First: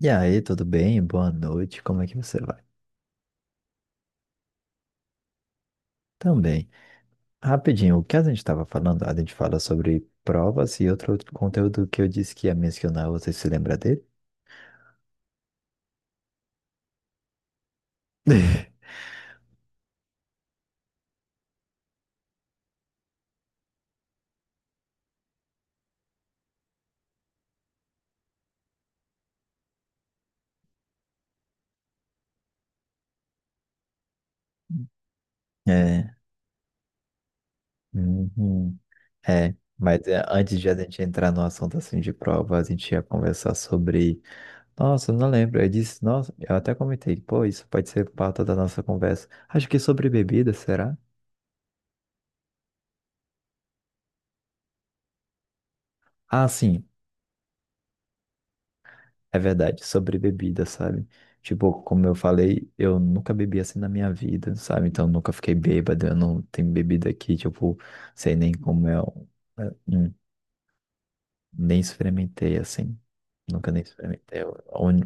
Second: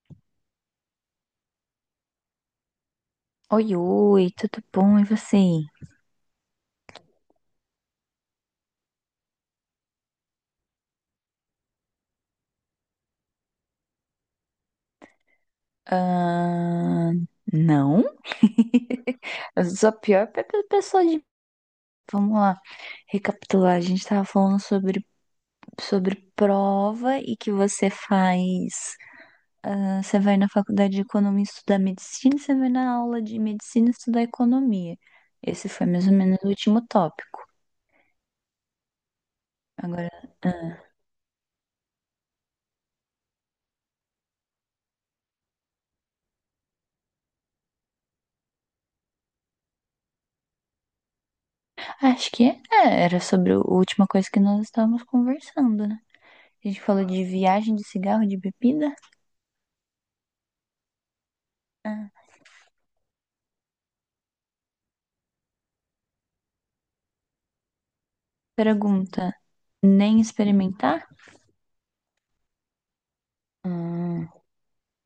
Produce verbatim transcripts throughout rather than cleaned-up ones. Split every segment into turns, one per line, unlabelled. E aí, tudo bem? Boa noite, como é que você vai?
Oi, oi, tudo bom? E você?
Também. Rapidinho, o que a gente estava falando? A gente fala sobre provas e outro conteúdo que eu disse que ia mencionar, você se lembra dele?
Ah, não? Eu sou a pior pe- pe- pessoa de. Vamos lá, recapitular. A gente tava falando sobre, sobre prova e que você faz. ah, Você vai na faculdade de economia estudar medicina, e você vai na aula de medicina estudar economia. Esse foi mais
É,
ou menos o último tópico.
uhum, é. Mas
Agora,
é, antes de a
ah,
gente entrar no assunto assim de prova, a gente ia conversar sobre. Nossa, eu não lembro. Eu disse, nossa, eu até comentei, pô, isso pode ser pauta da nossa conversa. Acho que sobre bebida, será?
acho que é, é, era sobre a última coisa que nós estávamos conversando, né?
Ah,
A gente
sim.
falou de viagem de cigarro, de bebida.
É verdade, sobre bebida, sabe? Tipo, como eu
Ah,
falei, eu nunca bebi assim na minha vida, sabe? Então eu nunca fiquei bêbado, eu não tenho bebida aqui, tipo, sei nem como é, um-
Pergunta,
é, um-
nem experimentar?
nem experimentei assim. Nunca nem
Hum,
experimentei. Eu-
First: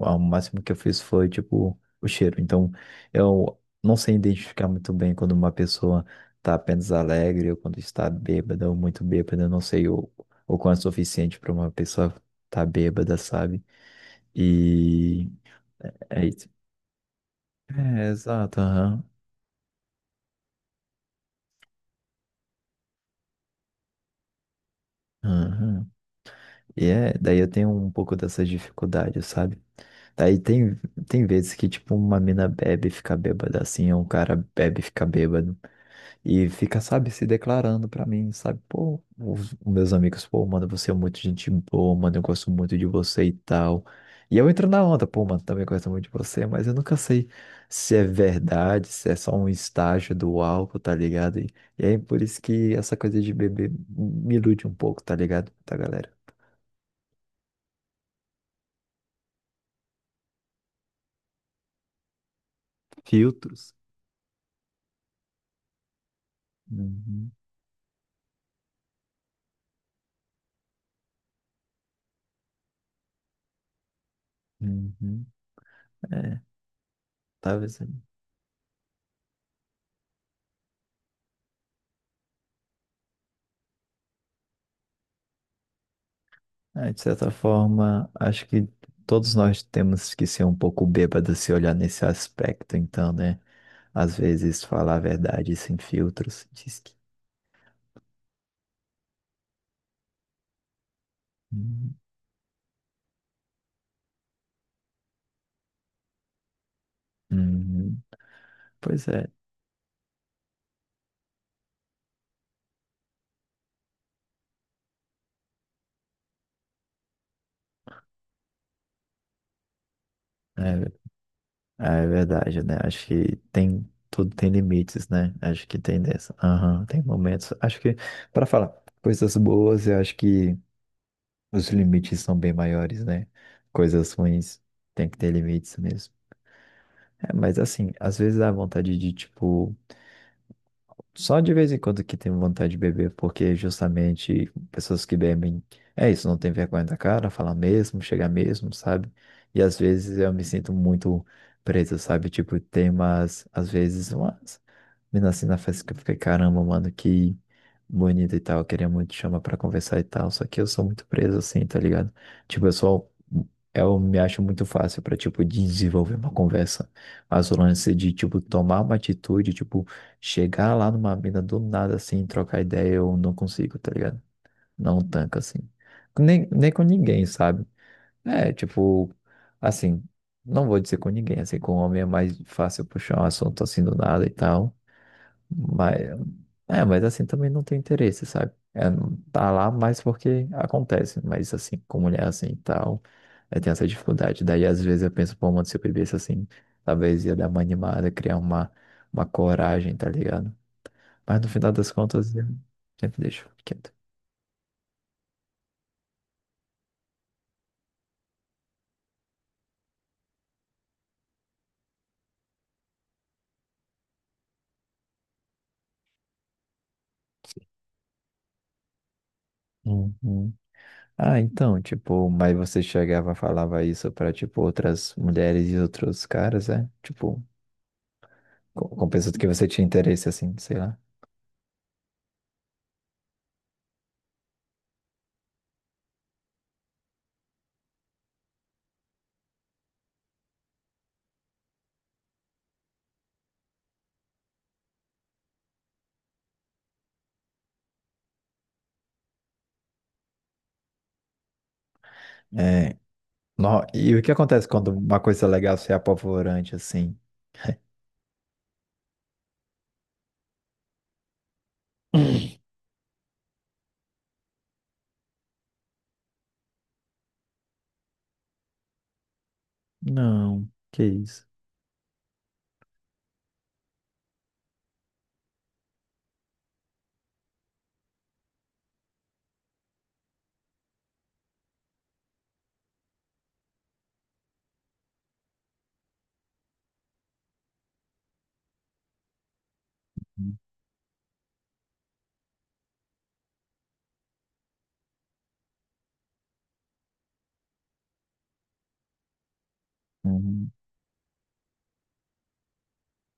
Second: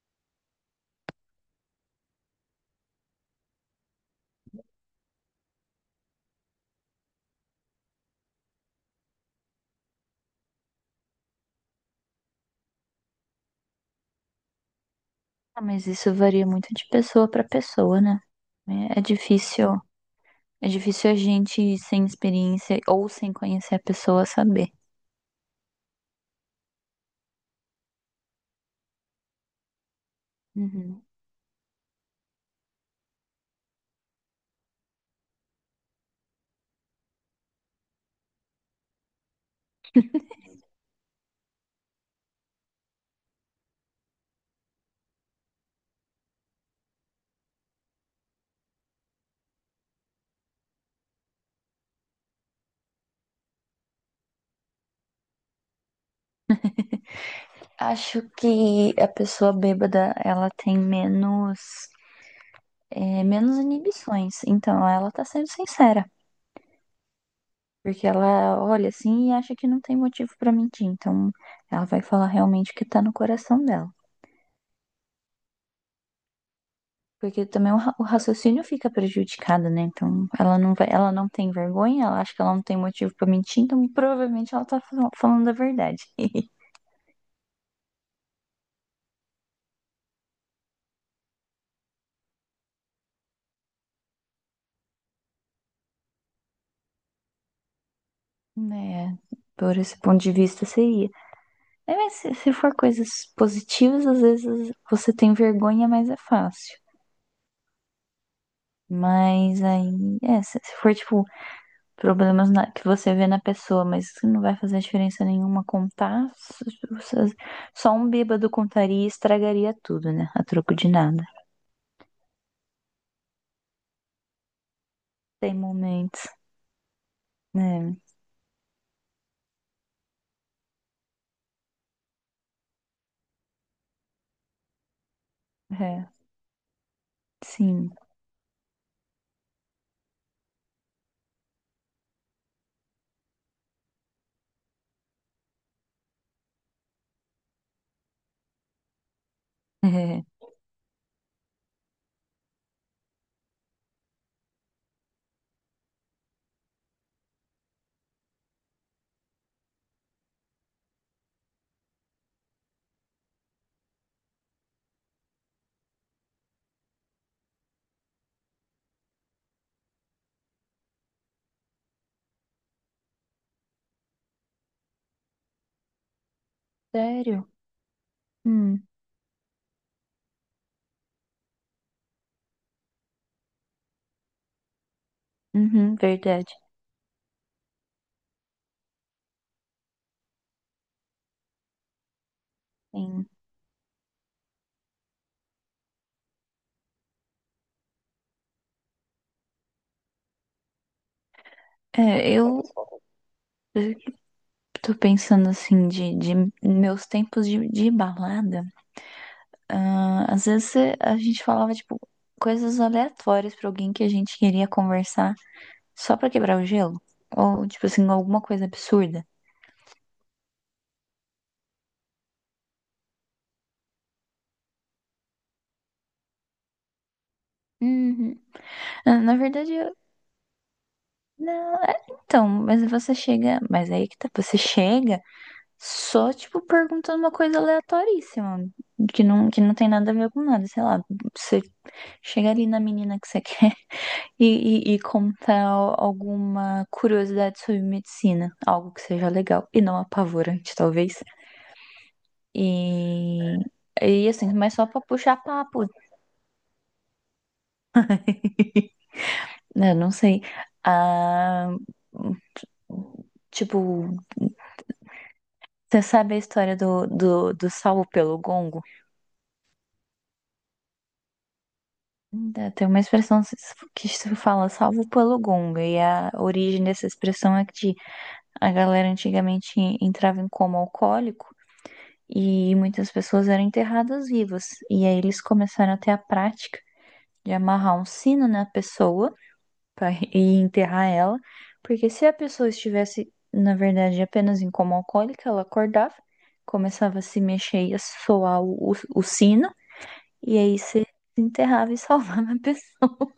a O máximo que eu fiz foi, tipo, o cheiro. Então eu não sei identificar muito bem quando uma pessoa tá apenas alegre ou quando está bêbada ou muito bêbada. Eu não sei o, o quanto é suficiente para uma pessoa estar tá bêbada, sabe? E.
ah, mas isso
É
varia
isso.
muito de pessoa para pessoa,
É,
né?
exato,
É é
aham.
difícil, é difícil a gente sem experiência ou sem conhecer a pessoa saber.
Aham. E é, daí eu tenho um pouco dessas dificuldades, sabe? Daí tem,
Uhum.
Tem vezes que, tipo, uma mina bebe e fica bêbada, assim, ou um cara bebe e fica bêbado. E fica, sabe, se declarando pra mim, sabe? Pô, os os meus amigos, pô, mano, você é muito gente boa, mano, eu gosto muito de você e tal. E eu entro na onda, pô, mano, também gosto muito de você, mas eu nunca sei se é verdade, se é só um estágio do álcool, tá ligado? E, e aí por isso que essa coisa de beber me ilude um pouco, tá ligado? Tá, galera?
Acho que a pessoa bêbada, ela tem menos, é, menos
Filtros.
inibições. Então, ela tá sendo sincera.
Uhum,
Porque ela olha assim e acha que não tem motivo pra mentir. Então, ela vai falar realmente o que tá no coração dela.
uhum, é,
Porque também o
talvez.
ra- o raciocínio fica prejudicado, né? Então, ela não vai, ela não tem vergonha, ela acha que ela não tem motivo pra mentir, então provavelmente ela tá fal- falando a verdade.
É, de certa forma, acho que todos nós temos que ser um pouco bêbados se olhar nesse aspecto, então, né? Às vezes falar a verdade sem filtros. Diz que...
Né, por esse ponto de vista seria.
Hum,
É, mas se, se for coisas positivas, às vezes você tem vergonha, mas é fácil.
hum, pois é,
Mas aí, é, se, se for tipo problemas na- que você vê na pessoa, mas que não vai fazer diferença nenhuma contar, s- s- só um bêbado contaria e estragaria tudo, né? A troco de
é,
nada.
é verdade, né? Acho que tem tudo tem limites, né?
Tem
Acho que tem
momentos,
dessa. Aham, tem momentos. Acho
né?
que para falar coisas boas, eu acho que os limites são bem maiores, né? Coisas ruins tem que ter limites
É,
mesmo. É, mas assim,
sim.
às vezes dá vontade de, tipo, só de vez em quando que tenho vontade de beber, porque justamente pessoas que bebem, é isso, não tem vergonha da cara, falar mesmo, chegar mesmo, sabe? E às vezes
É.
eu me sinto muito preso, sabe? Tipo, tem umas, às vezes, uma menina, assim, na festa que eu fiquei, caramba, mano, que bonito e tal. Eu queria muito chamar pra conversar e tal. Só que eu sou muito preso, assim, tá ligado? Tipo, eu sou. Eu me acho muito fácil pra, tipo, desenvolver uma conversa. Mas o lance de, tipo, tomar uma atitude, tipo, chegar lá numa mina do nada, assim, trocar ideia, eu não consigo, tá ligado? Não tanca, assim. Nem, nem com ninguém,
Sério?
sabe? É,
Hum,
tipo, assim, não vou dizer com ninguém, assim, com um homem é mais fácil puxar um assunto assim do nada e tal.
uhum,
Mas,
verdade.
é, mas assim também não tem interesse, sabe? É, não tá lá mais porque acontece, mas assim, com mulher assim e tal,
Sim.
é, tem essa dificuldade. Daí às vezes eu penso, pô, mano, se eu bebesse assim, talvez ia dar uma animada, criar uma, uma coragem, tá ligado? Mas no final das
É,
contas, eu
eu
sempre deixo quieto.
eu tô pensando assim, de, de meus tempos de, de balada. Ah, às vezes cê- a gente falava, tipo, coisas aleatórias pra alguém que a gente queria conversar só pra quebrar o gelo. Ou, tipo assim, alguma coisa absurda.
Uhum. Ah, então, tipo, mas você chegava e falava isso pra, tipo, outras mulheres e outros caras, é? Tipo,
Uhum.
com, com
Ah, Na
pessoas que você
verdade,
tinha
eu-
interesse, assim, sei lá.
não, é, então, mas você chega. Mas aí que tá, você chega. Só, tipo, perguntando uma coisa aleatoríssima, que não, que não tem nada a ver com nada, sei lá. Você chega ali na menina que você quer e, e, e contar al- alguma curiosidade sobre medicina, algo que seja legal e não apavorante, talvez. E,
É, Nó- e o
e
que
assim,
acontece
mas só
quando
pra
uma
puxar
coisa legal
papo,
se é apavorante assim?
né? Não sei. Ah, tipo, você sabe a história do, do, do salvo pelo gongo?
Não, que isso.
Ainda tem uma expressão se- que se fala salvo pelo gongo, e a origem dessa expressão é que a galera antigamente entrava em coma alcoólico e muitas pessoas eram enterradas vivas. E aí eles começaram a ter a prática de amarrar um sino na pessoa para e enterrar ela, porque se a pessoa estivesse, na verdade, apenas em coma alcoólico, ela acordava, começava a se mexer e a soar o, o, o sino, e
Uhum.
aí se enterrava e salvava a pessoa.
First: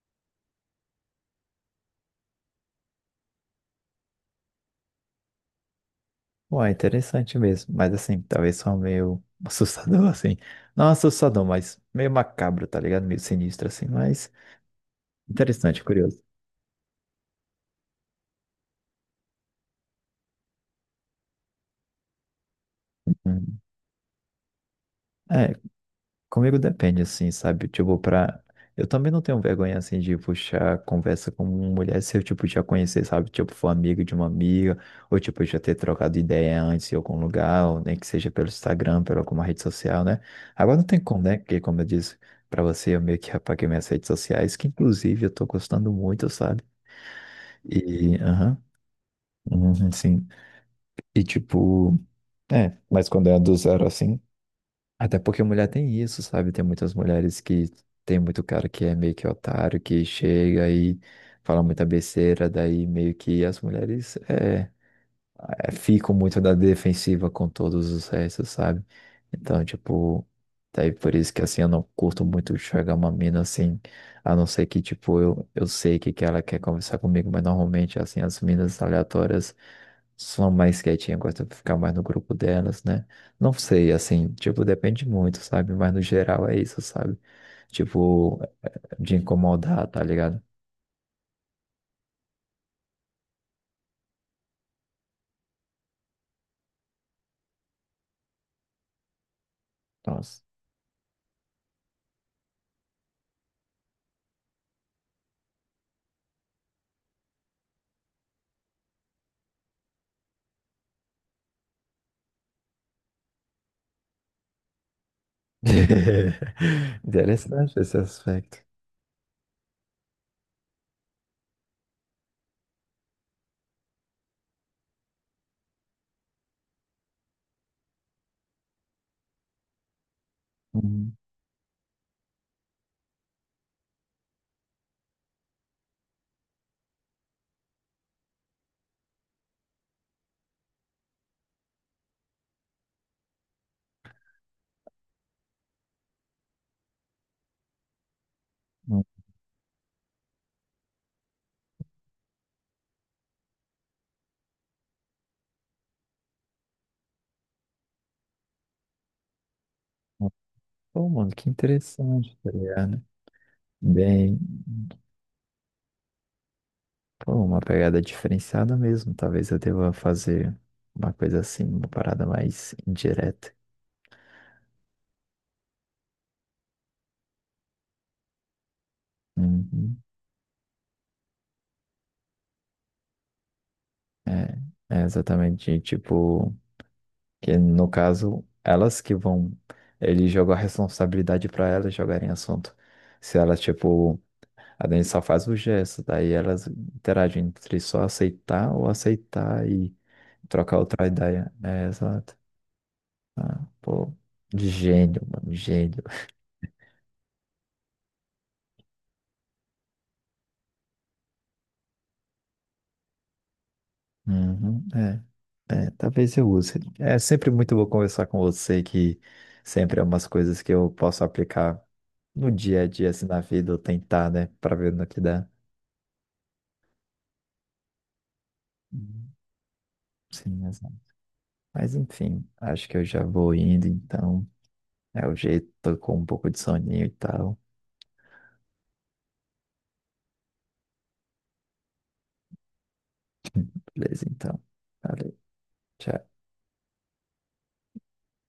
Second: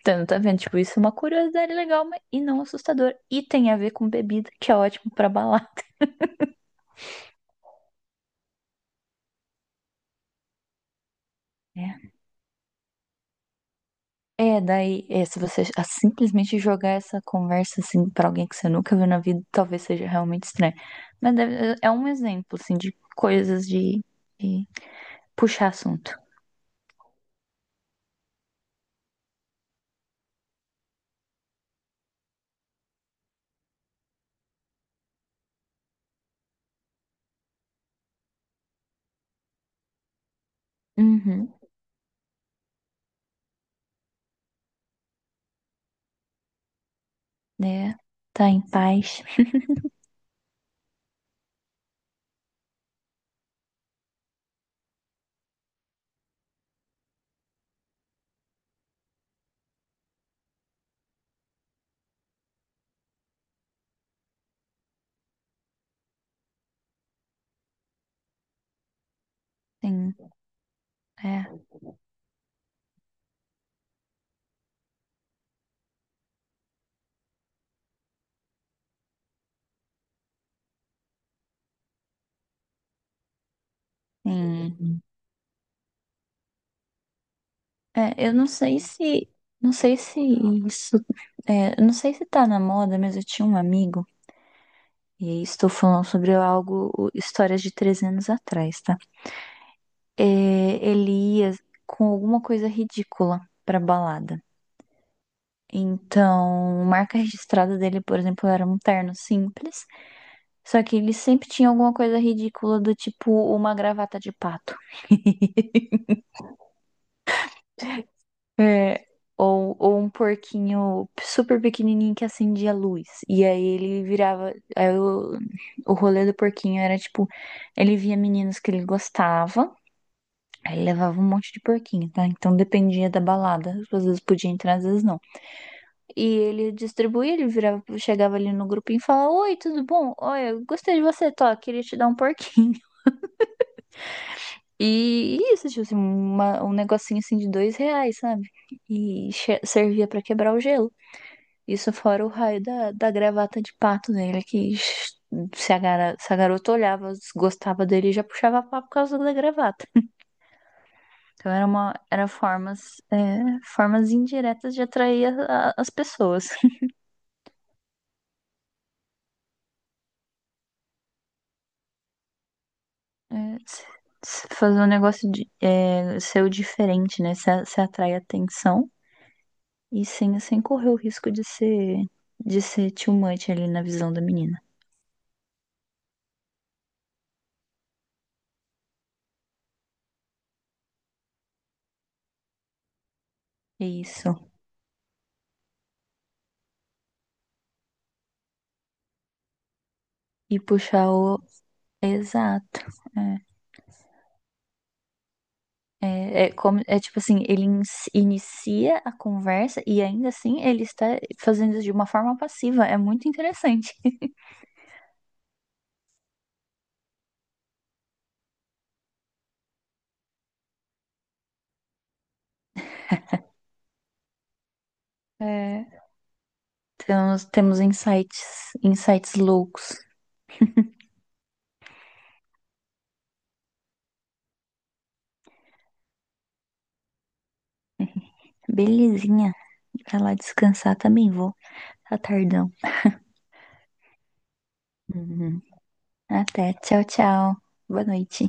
Então, tá vendo? Tipo, isso é uma curiosidade legal mas e não assustador. E tem a ver com bebida, que é ótimo pra balar.
Ué, interessante mesmo, mas assim, talvez só meio assustador assim. Não assustador, mas meio
Né?
macabro, tá ligado? Meio sinistro assim, mas
É, daí, é, se você
interessante,
a-
curioso.
simplesmente jogar essa conversa assim pra alguém que você nunca viu na vida, talvez seja realmente estranho. Mas deve- é é um exemplo, assim, de
Uhum.
coisas de, de
É,
puxar assunto.
comigo depende, assim, sabe? Tipo, pra. Eu também não tenho vergonha, assim, de puxar conversa com uma mulher se eu, tipo, já conhecer, sabe? Tipo, for amigo de uma amiga, ou, tipo, já ter trocado ideia antes em algum lugar, ou nem que seja pelo Instagram, pela alguma rede social, né? Agora não tem como, né?
Uhum,
Porque, como eu disse pra você, eu meio que apaguei minhas redes sociais, que, inclusive, eu tô gostando muito, sabe?
né?
E,
Tá
aham,
em paz.
uhum, sim. E, tipo, é, mas quando é do zero, assim. Até porque mulher tem isso, sabe? Tem muitas mulheres que tem muito cara que é meio que otário, que chega e fala muita besteira, daí meio que as mulheres. É, é, fico muito na defensiva com todos os restos, sabe? Então,
Sim,
tipo, daí por isso que assim
é,
eu não curto muito chegar uma mina assim, a não ser que, tipo, eu, eu sei que, que ela quer conversar comigo, mas normalmente, assim, as minas aleatórias são mais quietinhas, gostam de ficar mais no grupo delas, né? Não sei, assim, tipo,
sim.
depende muito, sabe? Mas no geral é isso, sabe?
É, eu
Tipo,
não sei
de
se, não
incomodar,
sei
tá
se
ligado?
isso, é, eu não sei se tá na moda, mas eu tinha um amigo, e aí estou falando sobre algo, histórias de trezentos anos atrás, tá? É,
Nossa.
ele ia com alguma coisa ridícula pra balada. Então, marca registrada dele, por exemplo, era um terno simples. Só que ele sempre tinha alguma coisa ridícula do tipo uma gravata de pato.
Interessante esse aspecto.
É, ou, ou um porquinho super pequenininho que acendia a luz. E aí ele virava. Aí o, o rolê do porquinho era tipo: ele via meninos que ele gostava, aí ele
Uhum.
levava um monte de porquinho, tá? Então dependia da balada. Às vezes podia entrar, às vezes não. E ele distribuía, ele virava, chegava ali no grupinho e falava: Oi, tudo bom? Olha, eu gostei de você, tô, queria te dar um porquinho. E isso, tipo assim, uma- um negocinho assim de dois reais, sabe? E che- servia pra quebrar o gelo. Isso fora o raio da, da gravata de pato dele, que se a, gara- se a garota olhava, gostava dele, já puxava papo por causa da gravata.
Pô, mano, que
Então era uma, era
interessante, tá
formas,
ligado?
é, formas
Bem,
indiretas de atrair a- a- as pessoas.
pô, uma pegada diferenciada mesmo. Talvez eu deva fazer uma coisa assim, uma parada mais
É,
indireta.
se- se fazer um negócio de, é, seu diferente, né? Você você atrai atenção
Uhum.
e sem, sem correr o risco de ser, de ser too much ali na visão da menina.
É, é exatamente, tipo, que no caso, elas que vão, ele jogou a responsabilidade para elas jogarem assunto. Se elas,
É
tipo,
isso.
a gente só faz o gesto, daí elas interagem entre só aceitar ou aceitar e
E
trocar outra
puxar o.
ideia. É, exato.
Exato.
Ah, pô, de gênio, mano, gênio.
É, é, é, como, é tipo assim, ele in- inicia a conversa e ainda assim ele está fazendo isso de uma forma passiva. É muito interessante.
Uhum, é, é, talvez eu use. É sempre muito bom conversar com você, que sempre é umas coisas que eu posso aplicar no dia a dia, assim, na vida, ou tentar, né, pra ver no que dá.
É, temos, temos insights,
Uhum,
insights loucos.
sim, exato. Mas enfim, acho que eu já vou indo, então. É o jeito, tô com um pouco de soninho e tal.
Belezinha. Pra lá descansar também vou. Retardão.
Beleza, então. Valeu,
Uhum.
tchau.
Até. Tchau, tchau. Boa noite.